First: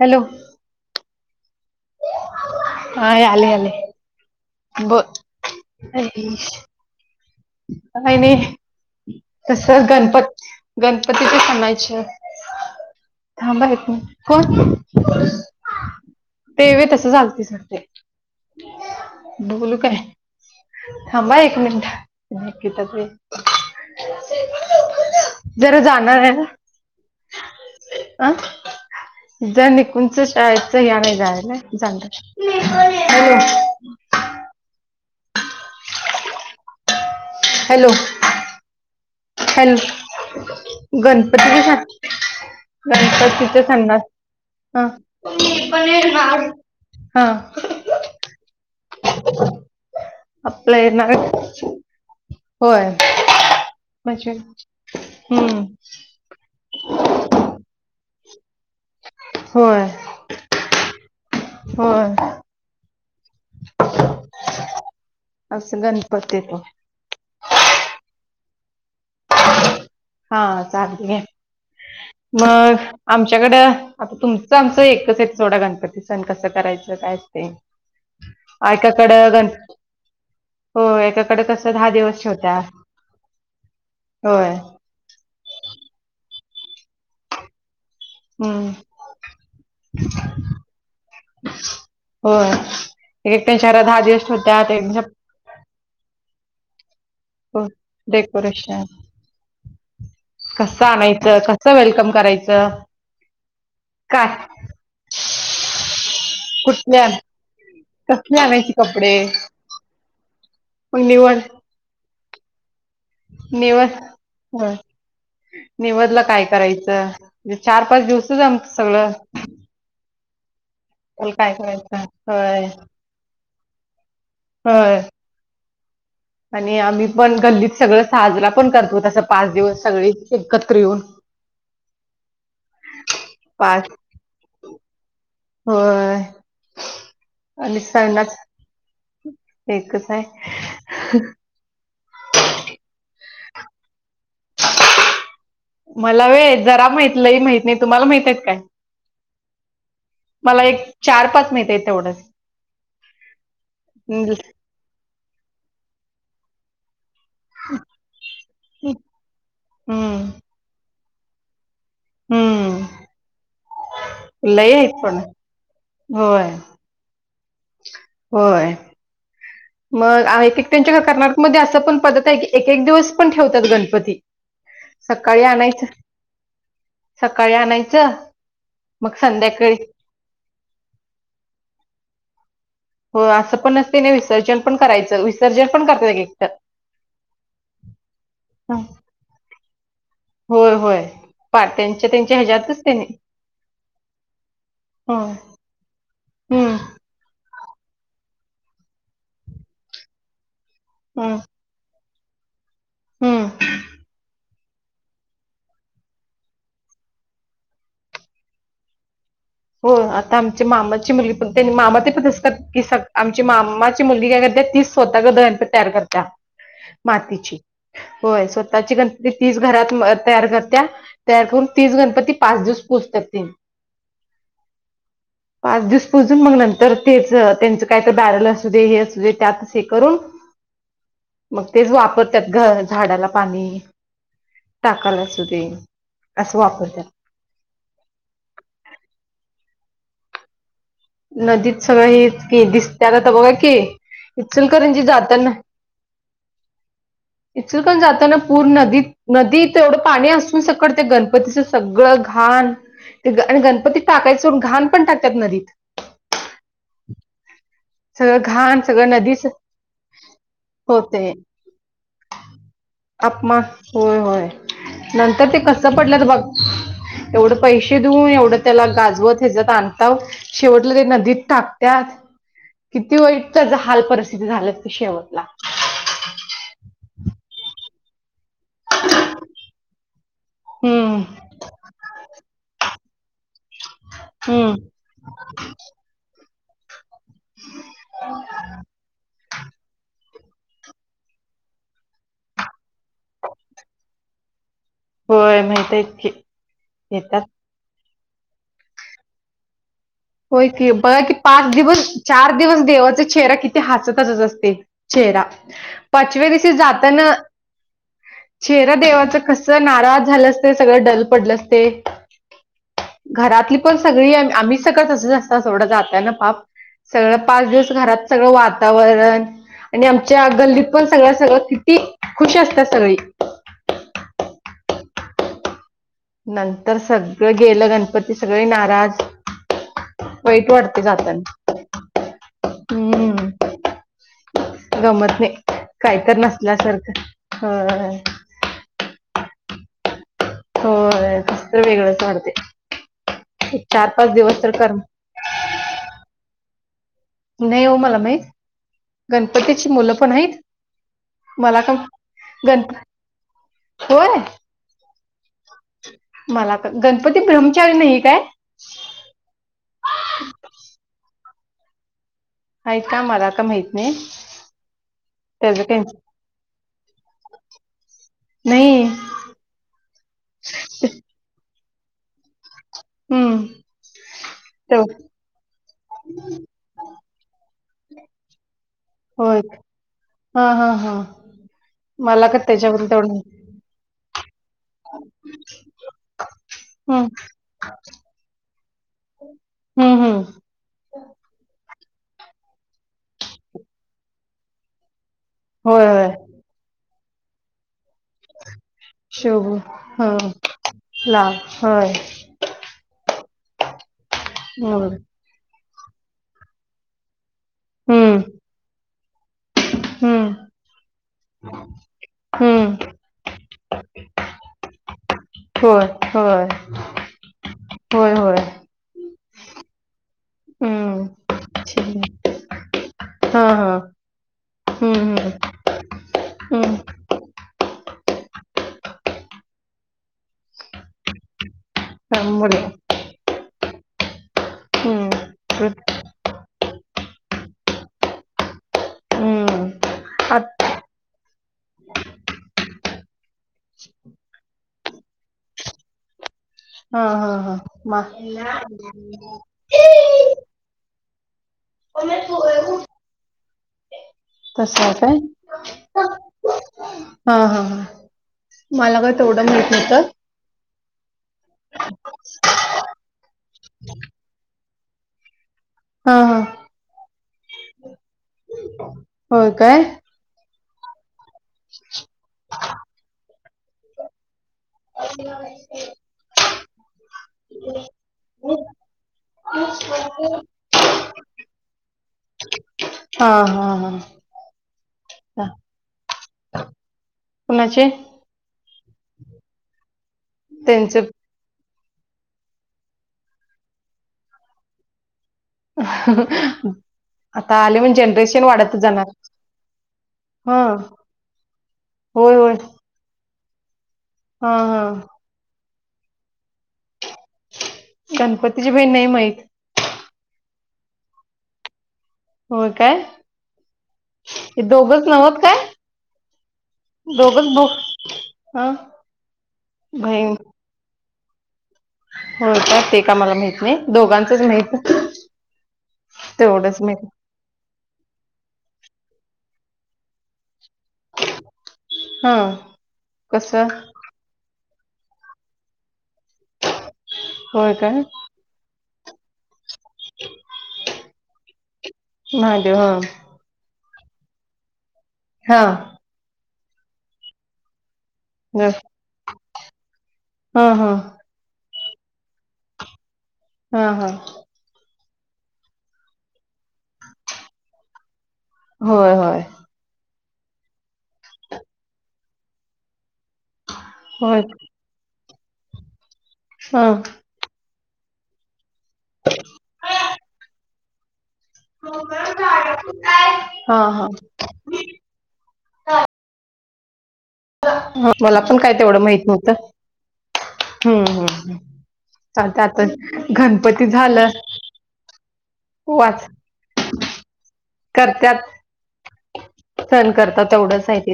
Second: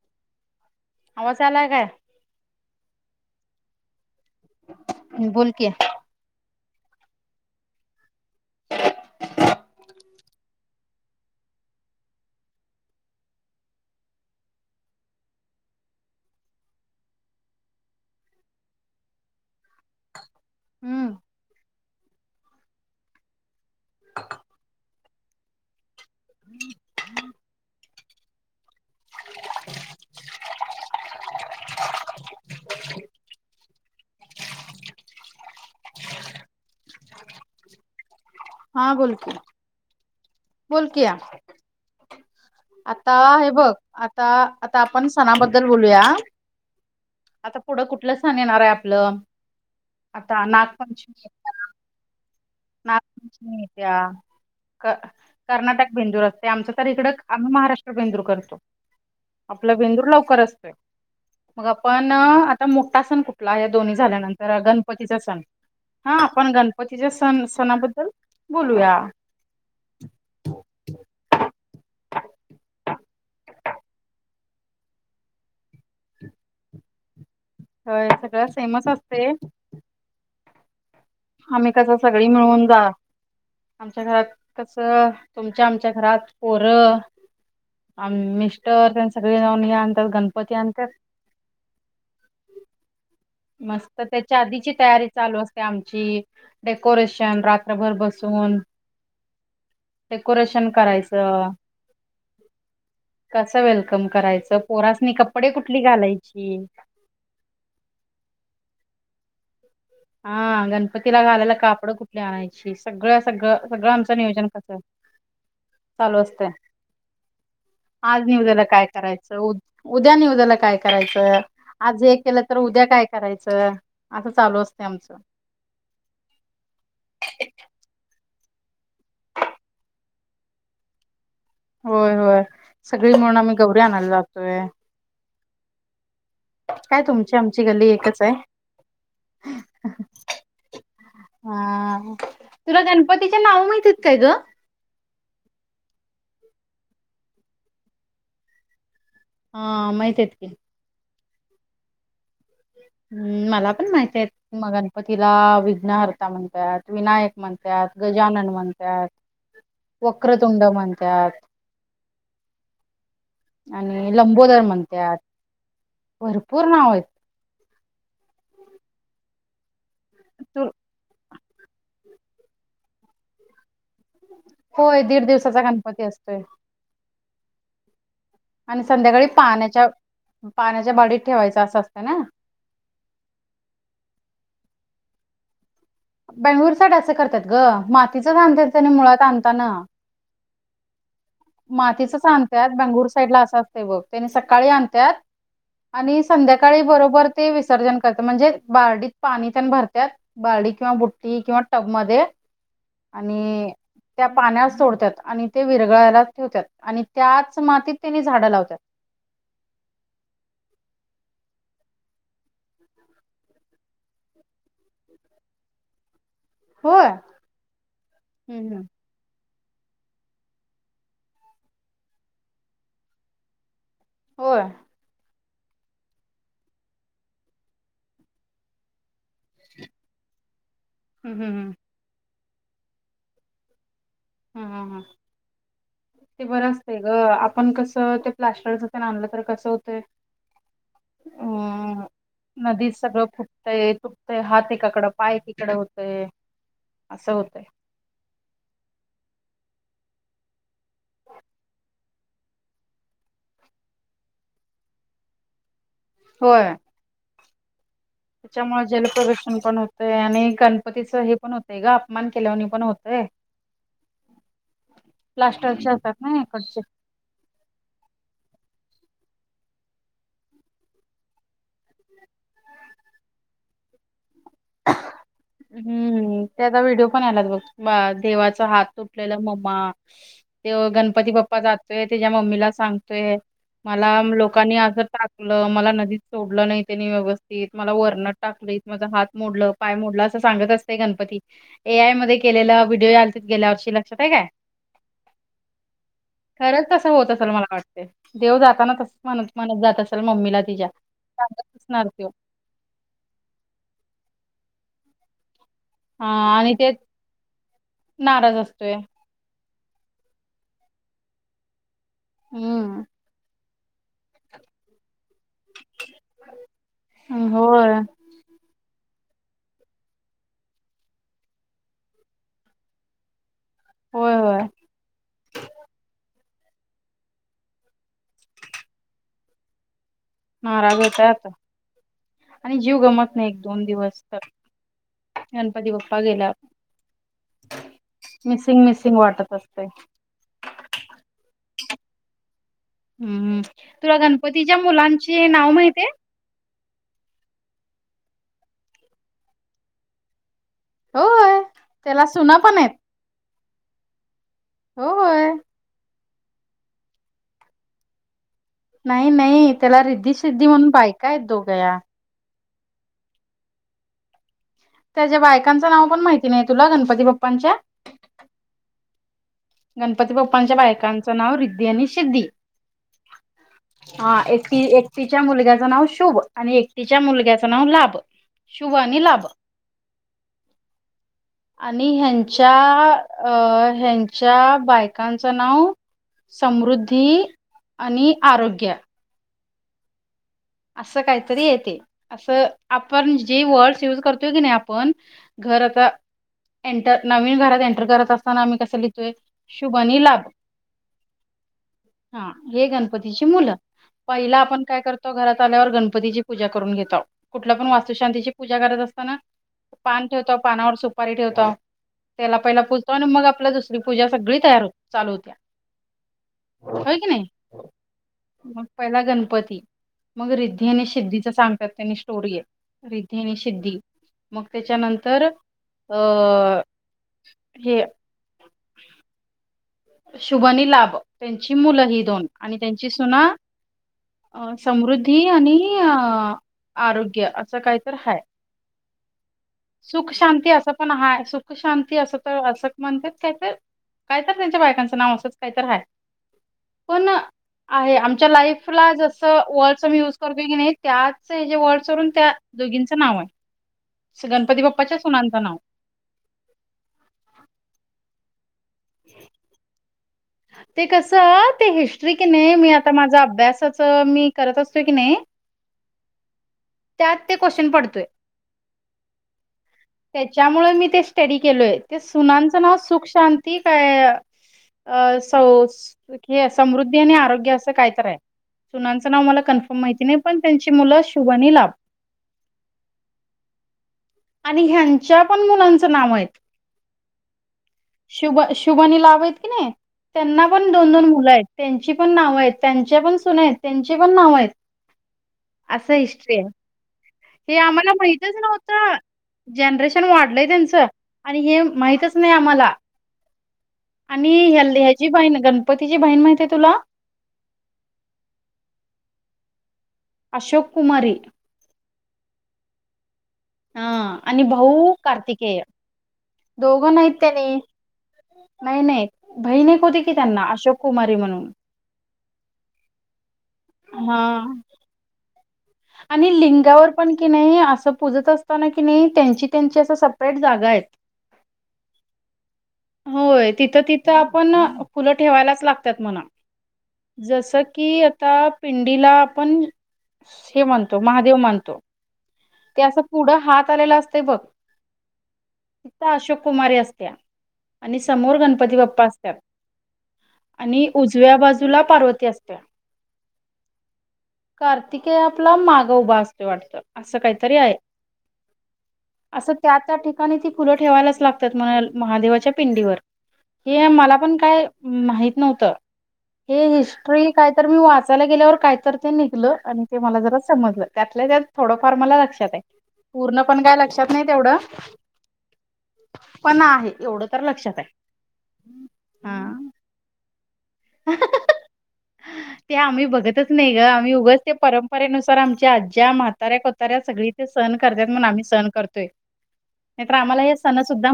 Hello. आवाज यालायं काय? होय यालाय यालाय बोल. नाही नाही. कसं गणपत गणपतीचे सणायची. थांब हं एक मिनिट कोण? ते व्हय तसं झालती सगळी बोलू काय. हम्म थांब हा एक मिनिट, निकिता चे [unintelligible] लवकर जा. जरा जाणार आय ना. आ? जानी कुंचं शाळेचं यायला जायला जायलय. मी पण येणार. हॅलो. हा बोल कि, हॅलो बोल किया. गणपतीचे सण आता हे गणपतीचे बघ सणात आता आता हा आपण सणाबद्दल बोलूया. हा आता पुढं कुठलं सण येणार आहे आपलं? आता आपलं येणार नागपंचमी होय. पंचमी येतिया. म्हणजे हम्म क-कर्नाटक बेंदूर असते आमचं तर इकडं आम्ही महाराष्ट्र बेंदूर करतो. आपलं होय बेंदूर लवकर असतोय मग आपण होय आता मोठा सण कु ठला आहे दोन्ही झाल्यानंतर गणपतीचा सण असं हा गणपती आपण येतो गणपतीच्या सण सणाबद्दल बोलूया. हा चागले, मग आमच्याकडं आता तुमचं आमचं एकच एक सोडा गणपती सण कसा करायचं काय असते. होय सगळ सेमच असतय. होय हेच्यात आम्ही कसं सगळी मिळवून जा आमच्या घरात होय कस तुमच्या आमच्या घरात पोरं आम हम्म मिस्टर तेन सगळे जाऊन हे आणतात गणपती आणत्यात. होय एकटच्याहरात दहा दिवस ठेवत्यात एक ते आमची डेकोरेशन रात्रभर बसून डेकोरेशन कस आणायचं, करायचं कस वेलकम करायचं. कसं वेलकम काय करायचं, पोरासनी कपडे कुठली घालायची. कसली आणायची कपडे हा मग गणपतीला निवड घालायला कापडं कुठली आणायची सगळं सगळं सगळं निवड आमचं नियोजन होय कसं चालू निवदला असतंय काय करायचं म चार पाच आज दिवसच निवद्याला आमच काय सगळं करायचं उ उद्या निवेदाला काय त्याला करायचं काय करायचं आज एक केलं तर होय उद्या काय करायचं, असं चालू असते होय. आमचं [inaudible] आणि आम्ही पण गल्लीत सगळं साजरा पण करतो तसं पाच दिवस सगळी एकत्र येऊन. होय होय सगळी मिळून आम्ही गौरी पाच आणायला जातोय. होय. काय तुमची आमची आणि गल्ली एकच आहे सनाच एकच हाय. हा तुला गणपतीचे नाव माहिती आयती का ग? मला व्हय जरा माहित लई माहित नायत. तुम्हाला माहित आयत काय? हा माहित आहेत की मला एक चार पाच माहिती आयत तेवढंच. हम्म, मला पण माहती आयत म गणपतीला विघ्नहर्ता म्हणतत विनायक म्हणतात गजानन म्हणतात हम्म वक्रतुंड म्हणतात. हम्म. आणि लंबोदर लई आहेत पण म्हणत्यात होय भरपूर नाव आयत. होय. मग आहे आहेत एक त्यांच्या घरात कर्नाटकमध्ये असं पण पद्धत आय की एक एक दिवस पण ठेवत्यात गणपती. होय दीड सकाळी दिवसाचा आणायचं, गणपती असतोय सकाळी आणायचं आणि संध्याकाळी पाण्याच्या पाण्याच्या बार्डीत ठेवायचं असं असतं ना? हो असं पण असतंय आणि विसर्जन पण करायचं, विसर्जन पण कर बेंगळुर साईड असं करतात गं, मातीचाचं आणतात हं. त्यानी मुळात आणताना. होय होय. पाट्यांच्या मातीचचं त्यांच्या आणत्यात ह्याच्यातच त्याने बेंगळुर साईडला असं असतंय बघं त्यानी सकाळी आणत्यात हम्म आणि हम्म संध्याकाळी बरोबर ते विसर्जन करत म्हणजे बारडीत पाणी तेन भरत्यात बारडी किंवा हम्म बुट्टी किंवा टब मध्ये. हम्म आणि त्या पाण्यात सोडत्यात आणि ते विरघळायला ठेवत्यात आणि त्याचं मातीत त्यांनी झाडं लावत्यात. हो आता आमची मामाची मुलगी पण त्यांनी मामा ते पण तसं करत्यात की आमची मामाची मुलगी काय करत्या ती स्वतः गणपती तयार करत्या होय मातीची होय हम्म हम्म स्वतःची गण तीच घरात तयार करत्या तयार करून तीच गणपती पाच दिवस पुजत्यात तीनी. होय! पाच दिवस पूजुन मग नंतर तेच त्यांचं काय तर बॅरल असू दे हे असू दे त्यातच हे करून ह मग तेच वापरत्यात घ झाडाला पाणी. हम्म हम्म हम्म टाकाला असू दे असं वापरत्यात पण कसं ते प्लास्टरचं तेन आणलं तर कसं होतंय नदीत अ सगळं हेच की नदीत दिसत्यात सगळं आता बघं की फुटतंय इचलकरंजी जाताना ते असं होतय. पण जाताना पूर नदीत नदी ते एवढं पाणी असून सकट ते गणपतीचं सगळं घाण आणि गणपतीत टाकायचं सोडुन घाण पण टाकत्यात नदीत. होय. [inaudible] घाण त्याच्यामुळं जल सगळं नदीच प्रदूषण पण होतंय आणि गणपतीच हे पण होतंय गं अपमान केल्यावाणी पण हो आपमा होय होय नंतर ते प्लास्टरचे कसं असतात पडल्यात ना इकडचे बघं एवढं पैसे देऊन एवढं त्याला गाजवत हेेज्यात आणताव शेवटलं ते नदीत टाकत्यात किती वाईट त्याचं हाल परिस्थिती झाल्यात शेवटला. हम्म ते आता व्हिडिओ पण आल्यात बघं, देवाचा हात तुटलेला मम्मा ते हम्म गणपती बाप्पा जातोय त्याच्या मम्मीला सांगतोय मला हम्म लोकांनी असं टाक ल मला नदीत सोडलं नाही त्यांनी व्यवस्थित मला वरनं टाकलंय माझा हात मोडलं पाय मोडलं असं सांगत असतय गणपती. ए आय मध्ये केलेला व्हिडिओ आलतीत गेल्या वर्षी लक्षात आहे काय? होय माहित आहेत की खरंच तसं होत येतात असलं मला वाटतयं. देव जाताना तसंच म्हणत म्हणत जात असेल मम्मीला होय तिच्या की बघा की पाच सांगत असणार दिवस तो. चार दिवस देवाचा चेहरा किती हसतचत असते चेहरा हा पाचव्या दिवशी आणि ते जातानं नाराज असतोय चेहरा देवाचं कसं नाराज झालं असते सगळं डल पडलं असते. हम्म. घरातली पण सगळी आम्ही सगळं सजव ताव सोड जाताना पाप सगळं पाच दिवस होय घरात सगळं वातावरण आणि आमच्या गल्लीत पण सगळ्या सगळं किती खुश असतात सगळी. होय होय. नंतर सगळं गेलं गणपती सगळे नाराज. वाईट नाराज वाटते होतात जाताना. आणि जीव हम्म गमत नाही एक दोन दिवस तर. गमत नाही, गणपती काही बाप्पा तर गेला नसल्यासारखं ह मिसिंग मिसिंग, वाटत असतय. होय, कसंतरी वेगळंच वाढते. हम् तुला गणपतीच्या कर मुलांची नाव माहितीये? नाही हो मला माहित. गणपतीची मुलं पण आहेत? होय मला त्याला सुना [unintelligible] पण गण आहेत होय? होय. मला तर, गणपती ब्रह्मचारी नाहीये काय? नाही नाही, त्याला रिद्धी सिद्धी म्हणून बायका आहेत दोघ्या. आहेत का? मला तर माहित नाही. त्याच्या त्याचं बायकांचं काही नाव पण माहिती नाही तुला? गणपती बाप्पांच्या? नाही. गणपती बाप्पांच्या बायकांचं नाव रिद्धी आणि सिद्धी. हम्म हा एक ती तेव एकतीच्या मुलग्याच नाव शुभ आणि एक तिच्या मुलग्याचं नाव लाभ. शुभ आणि लाभ. होय हा हा हा आणि मला का ह्यांच्या त्याच्याबद्दल तेवढं अ माहित- ह्यांच्या च्या बायकांचं नाव हम्म समृद्धी आणि आरोग्य. हम्म हम्म. असं काहीतरी आहे ते. असं आपण जे वर्ड्स युज करतोय की नाही आपण घर होय आता, होय एंटर नवीन घरात एंटर करत अस [unintelligible] कस लिहितोय शोभू शुभ आणि हा लाभ लाल होय हा. हे गणपतीची मुलं. पहिला आपण काय होय करतो घरात आल्यावर गणपतीची पूजा करून घेताव. कुठलं पण हम्म वास्तुशांतीची पूजा करत असताना, पान हम्म ठेवताव पानावर सुपारी ठेवताव त्याला पहिला हम्म पूजतो आणि मग आपल्या दुसरी पूजा सगळी तयार हो चालू होत्या. होय होय होय. मग पहिला गणपती. मग रिद्धी आणि हम्म सिद्धीचा सांगतात त्याने ठीक स्टोरी आहे. रिद्धी आणि हा हा सिद्धी. मग हम्म त्याच्यानंतर हम्म अ हम्म हे. शुभ आणि लाभ त्यांची मुलं ही दोन आणि चांगलं. त्यांची सुना अ हम्म समृद्धी आणि अ आरोग्य असं काही तर हाय. हम्म सुख आत- शांती असं पण हाय. सुख शांती असं तर असं म्हणत्यात काय त. काय त त्यांच्या बायकांचं नाव असंच काही तर हाय. हा पण हा हा आहे, मा आमच्या लाईफला जस वर्डस आम्ही युज करतो की नाही त्याच याचे वर्डस वरून त्या दोघींचं नाव आहे. गणपती तस आहे बाप्पाच्या काय? सुनांचं नाव. हा हा हा मला काय तेवढं माहित नव्हत. ते कसं ते हिस्ट्री कि नइ मी आता माझा अभ्यासाच मी करत असतो की नइ हा हा त्यात ते क्वेश्चन पडतोय. होय काय त्याच्यामुळे मी ते स्टडी केलोय, ते सुनांचं नाव सुख शांती काय अ सौस हे समृद्धी आणि आरोग्य असं काय तर आहे. सुनांचं नाव मला कन्फर्म माहिती नाही पण त्यांच ची मुलं शुभ नी लाभ. हा हा हा. आणि ह्यांच्या पण मुलांचं ना मायत. कोणाचे? शुभ शुभनी लावयत की नई त्यांना पण दोन त्यांचे दोन मुलंयत. त्यांची पण नावंयत त्यांच्या पण सुनायत त्यांची पण नावयत. असं हिस्ट्री आय, आता हे आले आम्हाला म्हणजे माहितंच जनरेशन वाढतच नव्हतं. जाणार जनरेशन वाढलंय हा त्यांचं आणि हे माहितच नाई होय होय आम्हाला. आणि हा ह्याल हा ह्याची बहीण गणपतीची बहीण माहिताय तुला? गणपतीची बहीण नई माहित. अशोक कुमारी. हो काय. हा आणि हे भाऊ दोघंच नव्हत काय कार्तिकेय दोघं नाईत त्याने दोघंच भाऊ हा नई नई भईण एक होती की बहीण त्यांना अशोक कुमारी म्हणून. होय का, ते का मला माईत नाई हा दोघांचंच माईत आणि लिंगावर माहिती पण कि नाई असं पूजत असताना कि नाई त्यांची त्यांची असं सपरेट जागायत. हा होय कसं तिथं तिथ् त्यापणं फुलं ठेवायलाच लागतात म्हणा जसं होय की काय आता पिंडीला आपण हे म्हणतो महादेव माणतो महादेव ते हा असं पुढं हात आलेला असतय बघ हा. त्या अशोक कुमारी असतेया. आणि समोर गणपती बाप्पा असत्यात हा आणि हा उजव्या बाजूला पार्वती असत्या. हा हा. कार्तिकेय आपला मागं उभा असतोय वाटत असं काईतरी आये. होय होय. त्या त्या ठिकाणी ती फुलं ठेवायलाच लागतात म्हणा महादेवाच्या पिंडीवर. हे मला पण होय काय माहीत नव्हतं हे हा हिस्ट्री काई तर मी वाचायला गेल्यावर कायतर ते निघलं अणी ते मला जरा समजलं त्यातल्या त्यात थोडंफार मला लक्षाताय पूर्ण पण काय हा हा ह लक्षात नाय तेवढं. पण आहे एवढं तर लक्षात आहे ह मला पण काय तेवढं माईत हा. नव्हतं, हम्म हम्म हम्. ते आम्ही बघतच नई ग आम्ही झालं उगंच त्या परंपरेनुसार आमच्या आज्ज्या वाच म्हाताऱ्या कोतऱ्या सगळी ते सण करत्यात म्हण आम्ही सण करतोय. सण करता तेवढंचाय ते.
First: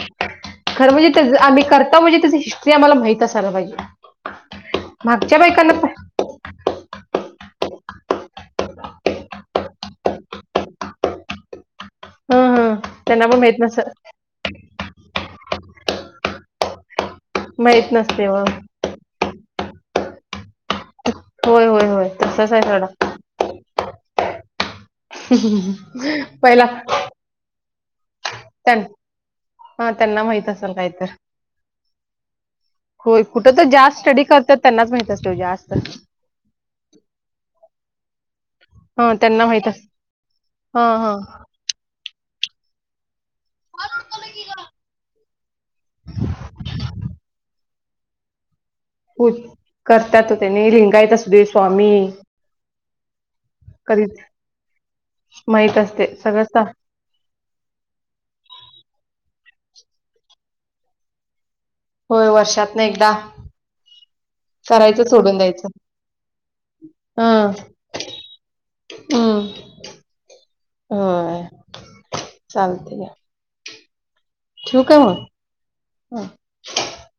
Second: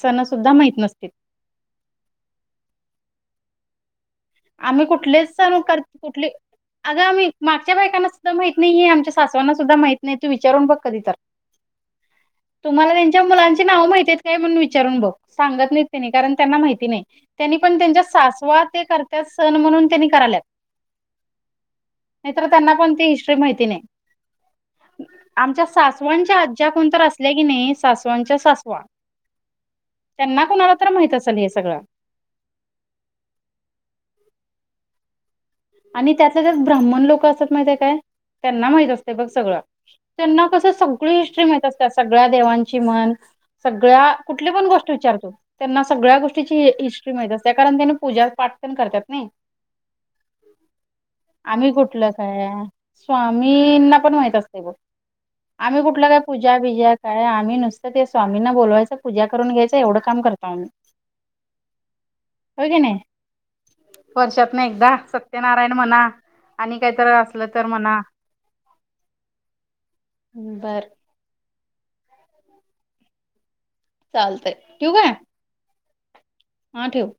सणं सुद्धा मा खरं म्हजे त्याचं आम्ही करता म्हजे त्याची हिस्ट्री आम्हाला माहित असायला पाईजे. आम्ही कुठलेच सण करता कुठली. अगं आम्ही मागच्या बायकांना सुद्धा माहीत नाई ही आमच्या सासवांना सुद्धा माहित नाही तू विचारून बघ कधी तर. हं हं तुम्हाला त्यांच्या त्यांना पण माहित मुलांची नस नावं माईतीयत् काय म्हण विचारून बघ सांगत नई त्यांनी कारण त्यांना माईती नाई त्यांनी पण माहित त्यांच्या नसते व सासवा ते कर त्या सण म्हणून त्यानी कराल्या होय होय होय नाई तर तसंच आहे त्यांना पण सोडा ती हिस्ट्री माईती नाई. आमच्या सासवांच्या पहिला आज्ज्या कोण तर असल्या की नई सासवांच्या त्यां सासवा. हा त्यांना माहित असेल कोणाला तर काही माहित असंल हे सगळं. होय कुठं त जास्त स्टडी करतात त्यांनाच माहित असते जास्त. आणि त्यातले त्यात ब्राह्मण लोक असतात माहिताय काय त्यांना माहित असत हा बघ त्यांना सगळं, माहित अस त्यांना कसं हा हा सगळी हिस्ट्री माहित अस त्या सगळ्या देवांची म्हण सगळ्या, कुठली पण गोष्ट विचार तू, त्यांना सगळ्या गोष्टीची हिस्ट्री माहित असत कारण त्याण पूजा पाठ ण ते करत्यात. [unintelligible] त्याने लिंगायत असू दे आम्ही स्वामी कुठलं काय, स्वामींना कधी पण माहित असत बघ. माहित आम्ही कुठल असते काय, सगळंच सा- पूजा-बिजा काय आम्ही नुसतं, ते स्वामींना बोलवायचं, पूजा करून घ्यायचं, एवढं काम करतो, आम्ही. होय हो वर्षात की ना नाही? एकदा वर्षात न एकदा. करायचं सोडून द्यायचं सत्यनारायण म्हणा आणि काहीतर हा असलं, तर म्हणा हम्म, बर होय चालते क चाल ठेवू काय, मग? हां ठेव.